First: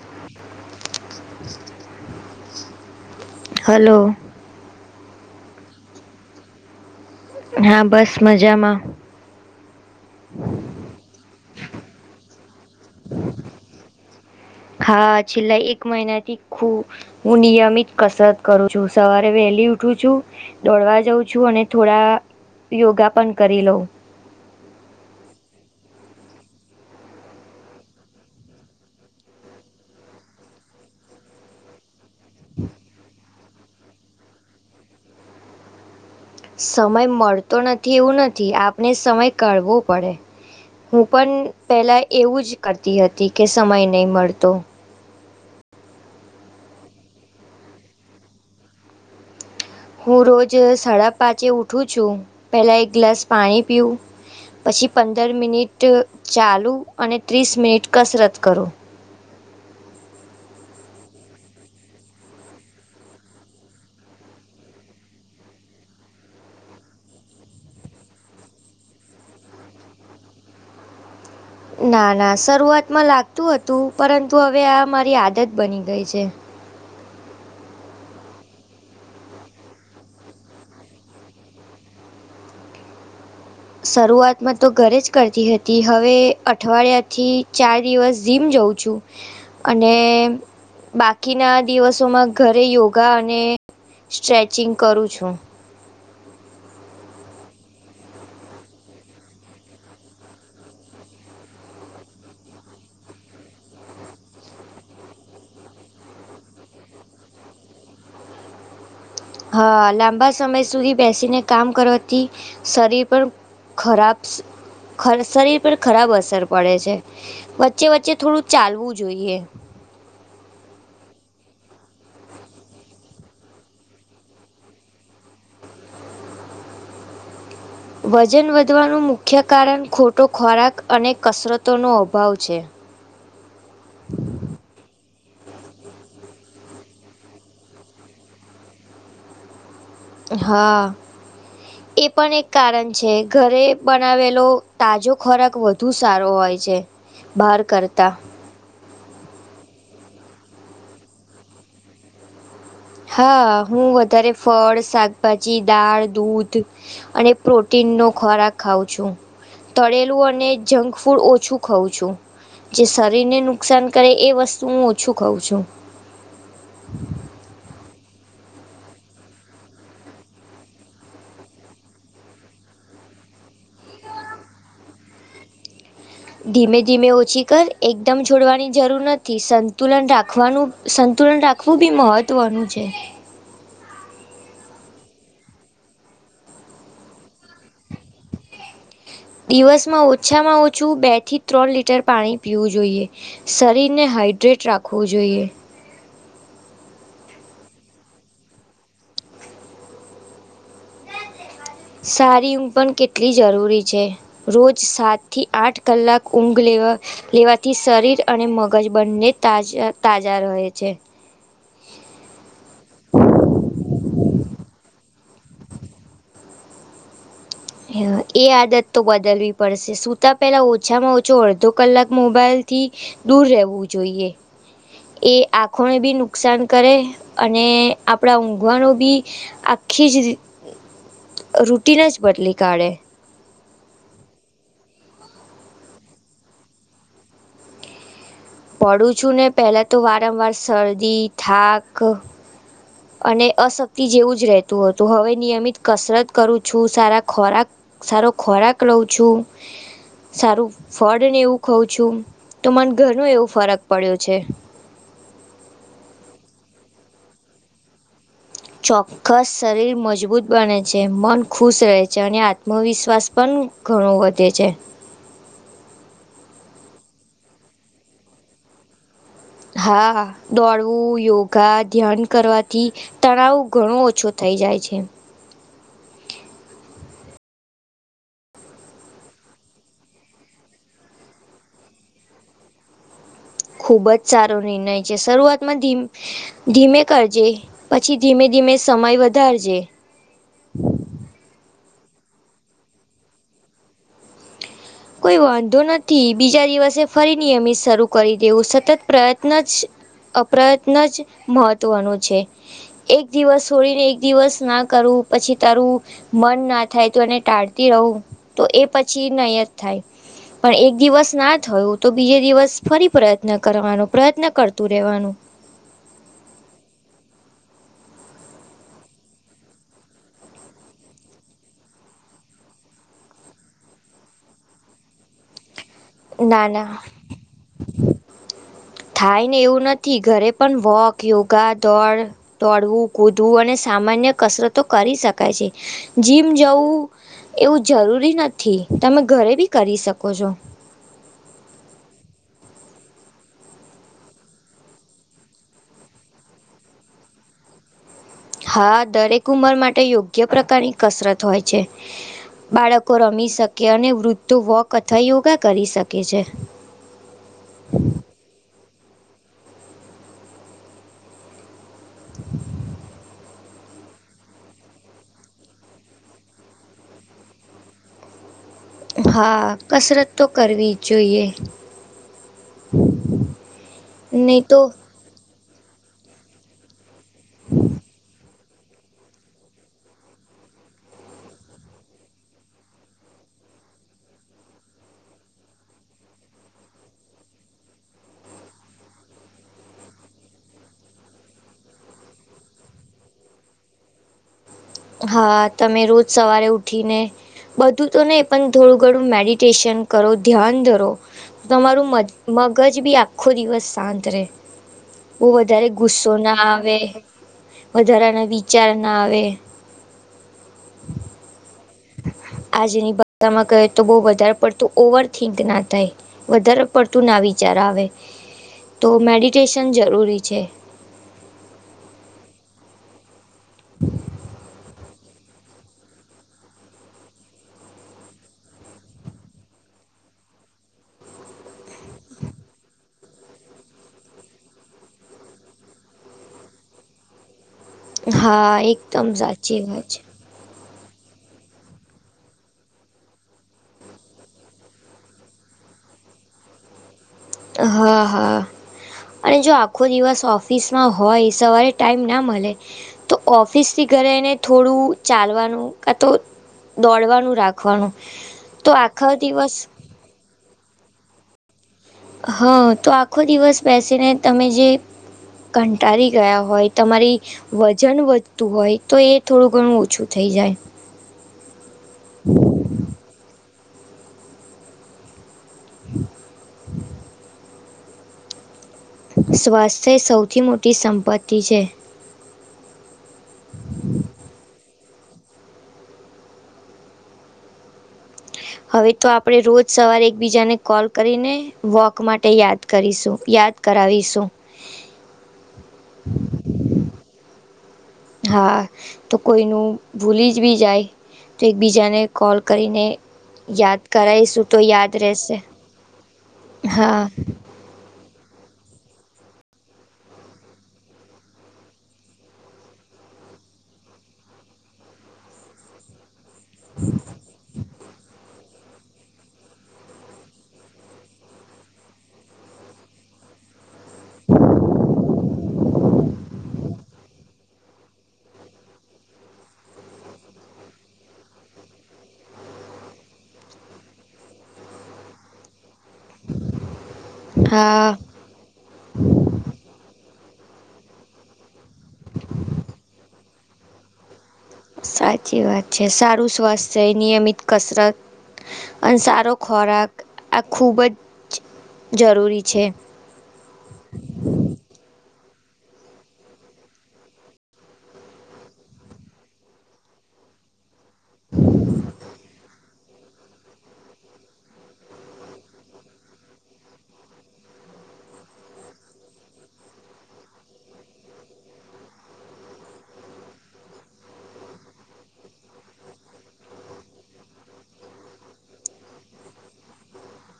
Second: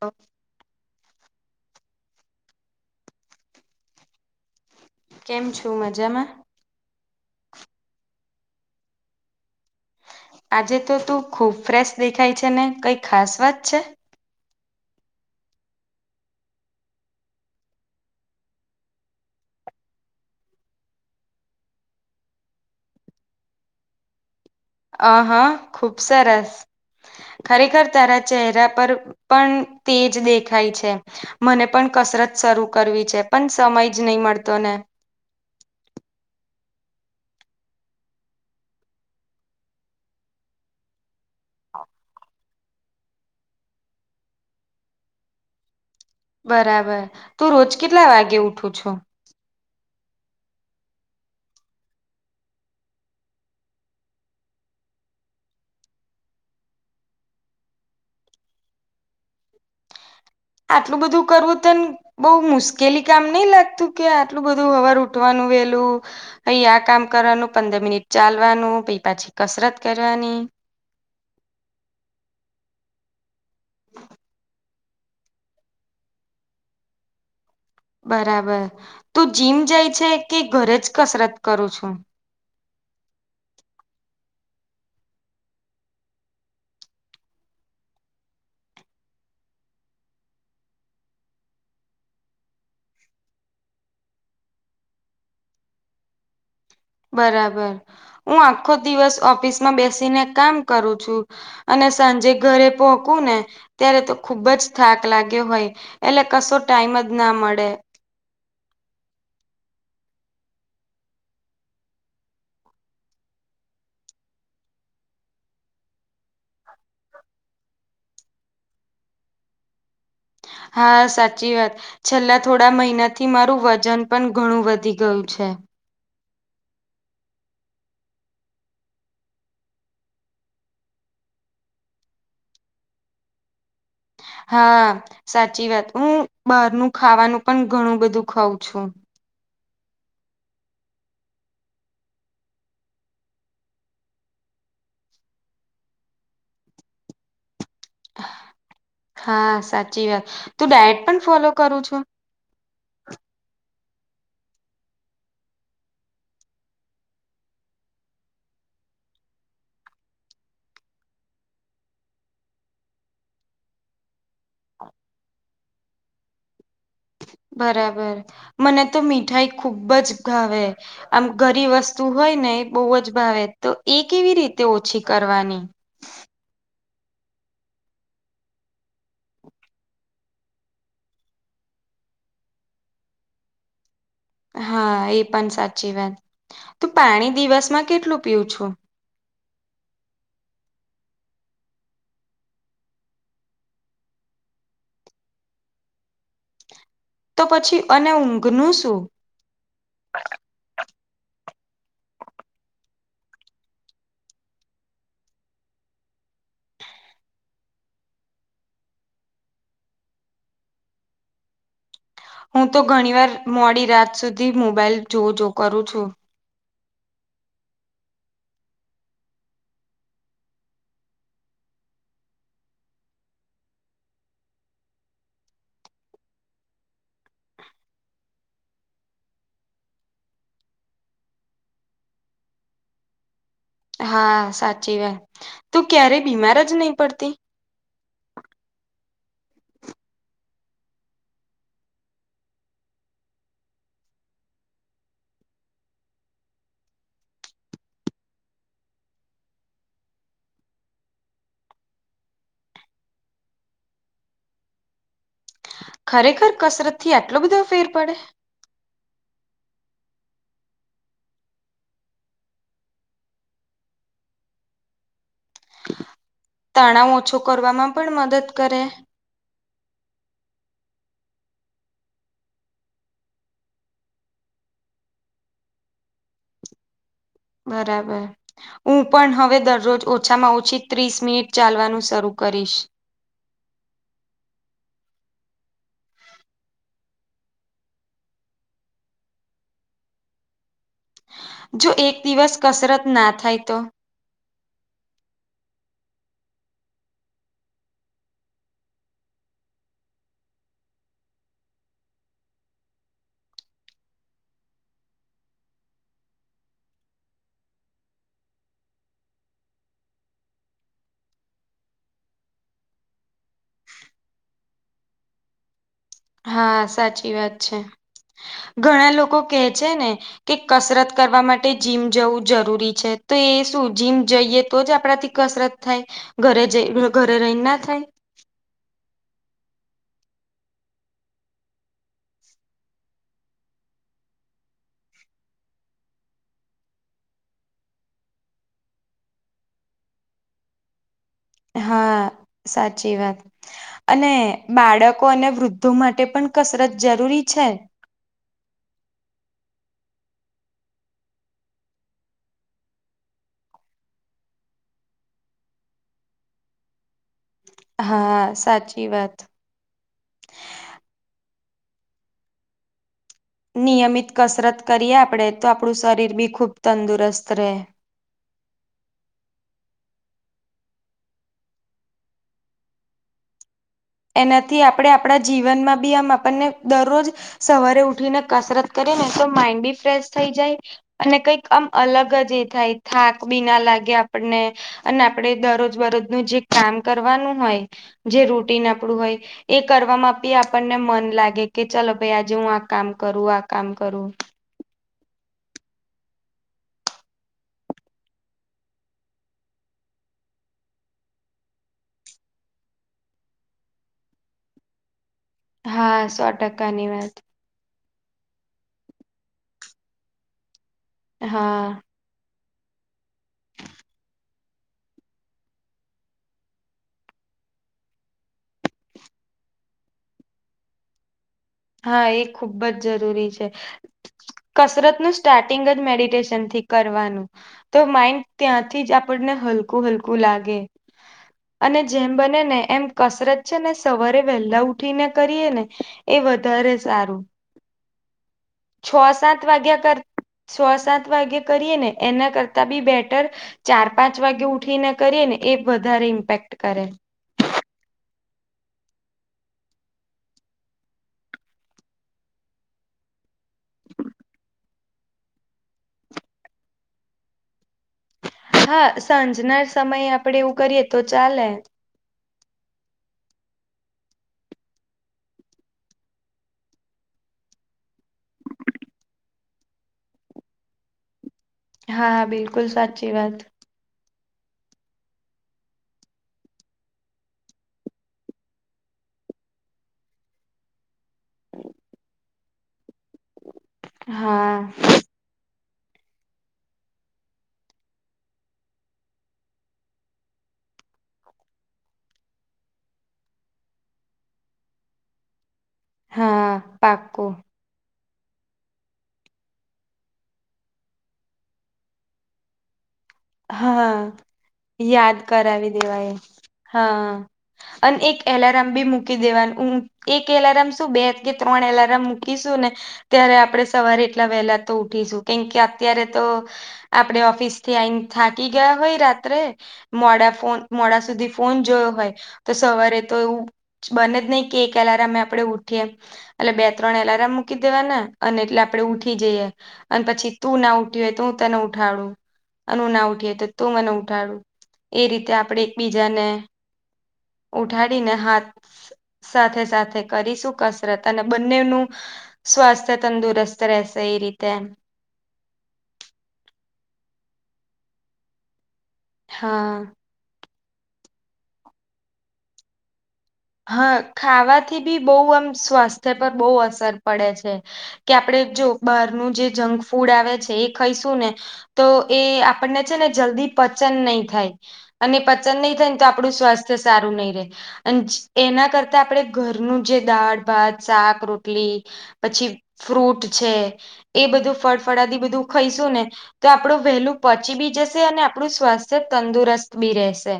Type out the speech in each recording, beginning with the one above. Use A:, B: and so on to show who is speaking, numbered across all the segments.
A: હા
B: હલો
A: કેમ છો મજામાં.
B: હા બસ મજામાં.
A: આજે તો તું ખૂબ ફ્રેશ દેખાય છે ને કંઈ ખાસ વાત છે.
B: હા છેલ્લા એક મહિના થી ખું હું નિયમિત કસરત કરું છું સવારે વહેલી ઉઠું છું. દોડવા જઉં છું અને થોડા યોગા પણ કરી લઉં.
A: અ હા ખુબ સરસ. ખરેખર તારા ચહેરા પર પણ તેજ દેખાય છે. મને પણ કસરત શરૂ કરવી છે પણ સમય જ નહી મળતો ને.
B: સમય મળતો નથી એવું નથી આપને સમય કાઢવો પડે. હું પણ પેલા એવું જ કરતી હતી કે સમય નહી મળતો.
A: બરાબર તું રોજ કેટલા વાગે ઉઠું છું.
B: હું રોજ સાડા પાચે ઊઠું છું પહેલાં એક ગ્લાસ પાણી પીવું પછી પંદર મિનિટ ચાલું અને ત્રીસ મિનિટ કસરત કરૂ.
A: આટલું બધું કરવું તન બઉુ મુશ્કેલી કામ નઈ લાગતું કે આટલું બધું હવાર ઉઠવાનું વેલું ઈ આ કામ કરવાનું પંદર મિનિટ ચાલવાનું પહી પાછી કસરત કરવાની.
B: ના ના શરૂઆતમાં લાગતું હતું પરંતુ હવે આ મારી આદત બની ગઈ છે.
A: બરાબર તું જીમ જાય છે કે ઘરે જ કસરત કરું છું?
B: શરૂઆતમાં તો ઘરે જ કરતી હતી હવે અઠવાડિયાથી ચાર દિવસ જીમ જવું છું. અને બાકીના દિવસોમાં ઘરે યોગા અને સ્ટ્રેચિંગ કરું છું.
A: બરાબર હું આખો દિવસ ઓફિસમાં બેસી ને કામ કરું છું. અને સાંજે ઘરે પોહકું ને ત્યારે તો ખુબ જ થાક લાગ્યો હોય એટલે કશો ટાઈમ જ ના મળે.
B: હા લાંબા સમય સુધી બેસીને કામ કરવાથી શરીર પણ ખરાબ ખર શરીર પર ખરાબ અસર પડે છે વચ્ચે વચ્ચે થોડું ચાલવું જોઈએ.
A: હા સાચી વાત. છેલ્લા થોડા મહિનાથી મારું વજન પણ ઘણું વધી ગયું છે.
B: વજન વધવાનું મુખ્ય કારણ ખોટો ખોરાક અને કસરતોનો અભાવ છે. [inaudible]
A: હા સાચી વાત હું બારનું ખાવાનું પણ ઘણું બધું ખઉં છું.
B: હા.
A: [inaudible]
B: એ પણ એક કારણ છે ઘરે બનાવેલો તાજો ખોરાક વધુ સારો હોય છે. બાર કરતા
A: હા સાચી વાત તું ડાયટ પણ ફોલો કરું છું?
B: હા હું વધારે ફળ, શાકભાજી, દાળ, દૂધ, અને પ્રોટીન નો ખોરાક ખાવં છું. તળેલું અને જંક ફૂડ ઓછું ખઉં છું. જે શરીરને નુકસાન કરે એ વસ્તુ હું ઓછું ખઉ છું.
A: બરાબર મને તો મીઠાઈ ખુબ જ ગાવે. આમ ઘરી વસ્તુ હોય ને એ બહુ જ ભાવે તો એ કેવી રીતે ઓછી કરવાની.
B: ધીમે ધીમે ઓછી કર એકદમ છોડવાની જરૂર નથી સંતુલન રાખવાનું સંતુલન રાખવું બી મહત્વનું છે.
A: હા એ પણ સાચી વાત તું પાણી દિવસમાં કેટલું પીવું છું?
B: દિવસમાં ઓછામાં ઓછું બે થી ત્રણ લીટર પાણી પીવું જોઈએ. શરીર ને હાઈડ્રેટ રાખવું જોઈએ.
A: તો પછી અને ઊંઘ નું શું?
B: સારી ઊંઘ પણ કેટલી જરૂરી છે. રોજ સાત થી આઠ કલાક ઊંઘ લેવા લેવાથી શરીર અને મગજ બંને તાજા તાજા રહે છે.
A: હુ તો ઘણી વાર મોડી રાત સુધી મોબાઈલ જુઓ જો કરુ છુ.
B: એ આદત તો બદલવી પડશે સતાં પહેલાં ઓછામાં ઓછો અડધો કલાક મોબાઈલથી. દૂર રહેવું જોઈએ એ આંખોને બી નુકસાન કરે અને આપણા ઊંઘવાણુ બી આખી જ રૂટીન જ બદલી કાઢે
A: હા સાચી વાત તુ ક્યારેય બીમાર જ નહી પડતી
B: પડું છું ને પેલા તો વારંવાર શરદી થાક અને અશક્તિ જેવું જ રહેતું હતુ હવે નિયમિત કસરત કરુ છુ, સારા ખોરાક સારો ખોરાક રહઉ છુ. સારું ફળ ને એવું ખઉં છુ, તો મન ઘણુ એવો ફરક પડ્યો છે.
A: ખરેખર કસરત થી આટલો બધો ફેર પડે
B: ચોક્કસ શરીર મજબૂત બને છે મન ખુશ રહે છે, અને આત્મવિશ્વાસ પણ ઘણું વધે છે.
A: તણાવ ઓછો કરવામાં પણ મદદ કરે
B: હા દોડવું યોગા ધ્યાન કરવાથી. તણાવ ઘણું ઓછો થઈ જાય છે.
A: બરાબર હુ પણ હવે દરરોજ ઓછામાં ઓછી ત્રીસ મિનિટ ચાલવાનું શરૂ કરીશ
B: ખૂબ જ સારો નિર્ણય છે, શરૂઆતમાં ધીમ ધીમે કરજે પછી ધીમે ધીમે સમય વધારજે
A: જો એક દિવસ કસરત ના થાય તો
B: કોઈ વાંધો નથી બીજા દિવસે ફરી નિયમિત શરૂ કરી દેવું સતત પ્રયત્ન જ અપ્રયત્ન જ મહત્વનુ છે. એક દિવસ છોડીને એક દિવસ ના કરુ પછી તારુ મન ના થાય તો એને ટાળતી રહું તો એ પછી નયત થાય. પણ એક દિવસ ના થયું તો બીજે દિવસ ફરી પ્રયત્ન કરવાનો પ્રયત્ન કરતું રહેવાનુ
A: હા સાચી વાત છે ઘણા લોકો કેહ છેને. કે કસરત કરવા માટે જીમ જવું જરૂરી છે, તો એ શું જીમ જઈએ તો જ આપણાથી કસરત થાય ઘરે
B: ના
A: જ
B: ના
A: ઘરે રઈ ના થાય.
B: થાય ને એવું નથી, ઘરે પણ વોક યોગા દોડ તોડવું કૂદવું અને સામાન્ય કસરતો કરી શકાય છે જીમ જવુ એવું જરૂરી નથી તમે ઘરે ભિ કરી શકો છો.
A: હા સાચી વાત અને બાળકો અને વૃદ્ધો માટે પણ કસરત જરૂરી છે.
B: હા દરેક ઉંમર માટે યોગ્ય પ્રકારની કસરત હોય છે. બાળકો રમી શકે અને વૃદ્ધો વોક અથવા યોગા કરી શકે છે.
A: હા સાચી વાત
B: [inaudible]
A: નિયમિત કસરત કરીએ આપડે તો આપણું શરીર બી ખુબ તંદુરસ્ત રહે.
B: હા કસરત તો કરવી જ જોઈએ. [unintelligible] તો
A: એનાથી આપણે આપણા જીવનમાં બી આમ આપણને દરરોજ સવારે ઉઠીને કસરત કરી ને તો માઈન્ડ બી ફ્રેશ થઈ જાય. અને કંઈક અમ અલગ જ એ થાય થાક બી ના લાગે આપણને અને આપડે દરરોજ બરોજનું જે કામ કરવાનું હોય જે રૂટીન આપણું હોય. એ કરવામાં આપી આપણને મન લાગે કે ચલો ભાઈ આજે હું આ કામ કરું આ કામ કરુ
B: હા તમે રોજ સવારે ઉઠીને બધું તો ને પણ થોડું ઘણું મેડિટેશન કરો ધ્યાન ધરો તમારું મજ મગજ બી આખો દિવસ શાંત રહે. બહું વધારે
A: હા
B: ગુસ્સો
A: સો
B: ના આવે,
A: ટકાની વાત
B: વધારાના વિચાર ના આવે.
A: હા.
B: આજની ભાષામાં કહે તો બહું વધારે પડતું ઓવર થિંક ના થાય. વધારે પડતું ના વિચાર આવે, તો મેડિટેશન જરૂરી છે.
A: હા એ ખુબ જ જરૂરી છે. કસરત નજ સ્ટાર્ટિંગ જ મેડિટેશન થી કરવાનું. તો માઈન્ડ ત્યાંથી જ આપણને હલકું-હલકું લાગે. અને જેમ બને ને એમ કસરત છે ને સવારે વહેલા ઉઠીને કરીએ ને, એ વધ ધારે સારું.
B: હા એક
A: છ સાત વાગ્યા કર, છ સાત વાગ્યા કરીએ ને એના કરતા બી બેટર ચાર પાંચ વાગે ઉઠીને કરીએ ને એ વધારે ઇમ્પેક્ટ કરે.
B: હા, હા. અને જો આખો દિવસ ઓફિસમાં હોય, સવારે ટાઈમ ના મલે તો ઓફિસ થી ઘરે એને થોડું ચાલવાનું કા તો દોડવાનું રાખ ખવાનું, તો
A: હા
B: આખો દિવસ
A: સાંજના સમયે આપડે એવું કરીએ તો ચાલે.
B: હા. તો આખો દિવસ બેસીને તમે જે કંટાળી ગયા હોય, તમારી વજન વધતું હોય તો એ થોડું ઘણું ઓછું થઈ જાય.
A: હા, બિલકુલ સાચી વાત.
B: [inaudible] સ્વાસ્થ્ય સૌથી મોટી સંપત્તિ છે.
A: હા.
B: હવે તો આપણે રોજ સવારે એકબીજાને કોલ કરીને વોક માટે યાદ કરીશું. યાદ કરાવીશું.
A: હા, પાક્કું.
B: હા. તો કોઈનું ભૂલી જ બી જાય, તો એકબીજાને કોલ કરીને યાદ
A: હા,
B: કરાઈશું તો
A: યાદ
B: રહેશે
A: કરાવી દેવાય, હા. અન એક એલાર્મા બી મૂકી દેવાનું [unintelligible] એક એલાર્મ શું, બે કે ત્રણ એલાર્મ મૂકીશું ને ત્યારે આપણે સવારે એટલા વહેલા તો ઉઠીશું, કેમ કે અત્યારે તો આપડે ઓફિસ થી આઈન થાકી ગયા હોય રાત્રે મોડા ફોન મોડા સુધી ફોન જોયો હોય, તો સવારે તો એવું બને જ નહી કે એક એલારામ આપડે ઉઠીએ, એટલે બે ત્રણ એલારામ મૂકી દેવાના અને એટલે આપડે ઉઠી જઈએ. અને પછી તું ના ઉઠી હોય તો હું તને ઉઠાડું. અનું ના ઉઠીએ તો તું મને ઉઠાડ, એ રીતે આપણે બીજાને
B: હા
A: ઉઠાડીને હાથ સાથે-સાથે કરીશું કસરત, અને બંનેવનું સ્વાસ્થ્ય તંદુરસ્ત રહેશે એ રીતે.
B: સાચી વાત છે. સારું સ્વાસ્થ્ય, નિયમિત કસરત, અને સા રો
A: હા
B: ખોરાક આ ખૂબ જ જરૂરી છે.
A: હા, ખાવાથી બી બહુ આમ સ્વાસ્થ્ય પર બહુ અસર પડે છે. કે આપડે જો બહારનું જે જંક ફૂડ આવે છે એ ખઈશું ને તો એ આપણને છે ને જલ્દી પચન નહીં થાય. અને પચન નહીં થાય ને તો આપણું સ્વાસ્થ્ય સારું નહી રહે. અને [unintelligible] એના કરતા આપણે ઘરનું જે દાળ, ભાત, શાક, રોટલી પછી ફ્રૂટ છે એ બધું ફળફળાદી બધું ખઈશું ને તો આપણું વહેલું પચી બી જશે, અને આપણું સ્વાસ્થ્ય તંદુરસ્ત બી રહેશે.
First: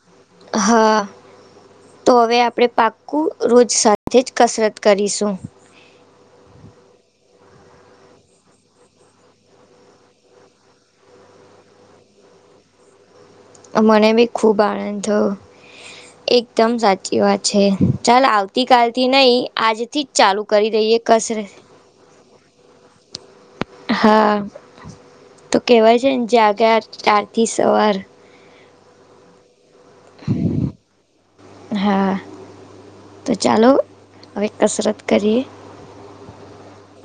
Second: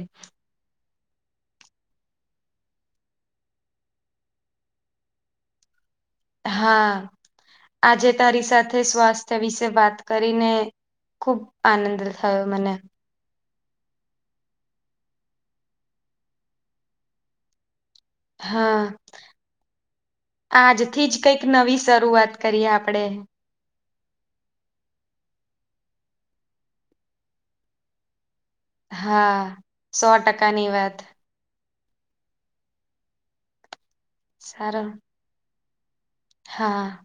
B: હા તો હવે આપણે પાક્કું રોજ સાથે જ કસરત કરીશું
A: હા આજે તારી સાથે સ્વાસ્થ્ય વિશે વાત કરીને ખુબ આનંદ થયો મને
B: મને બી ખૂબ આનંદ થયો એકદમ સાચી વાત છે ચાલ
A: હા
B: આવતીકાલ થી નહી આજથી જ ચાલુ કરી દઈએ
A: આજથી જ કઈક
B: કસરત
A: નવી શરૂઆત કરીએ આપડે
B: હા તો કેવાય છે ને જાગ્યા ચથી સવાર
A: હા સો ટકાની વાત
B: હા તો ચાલો હવે
A: સારો
B: કસરત કરીએ
A: હા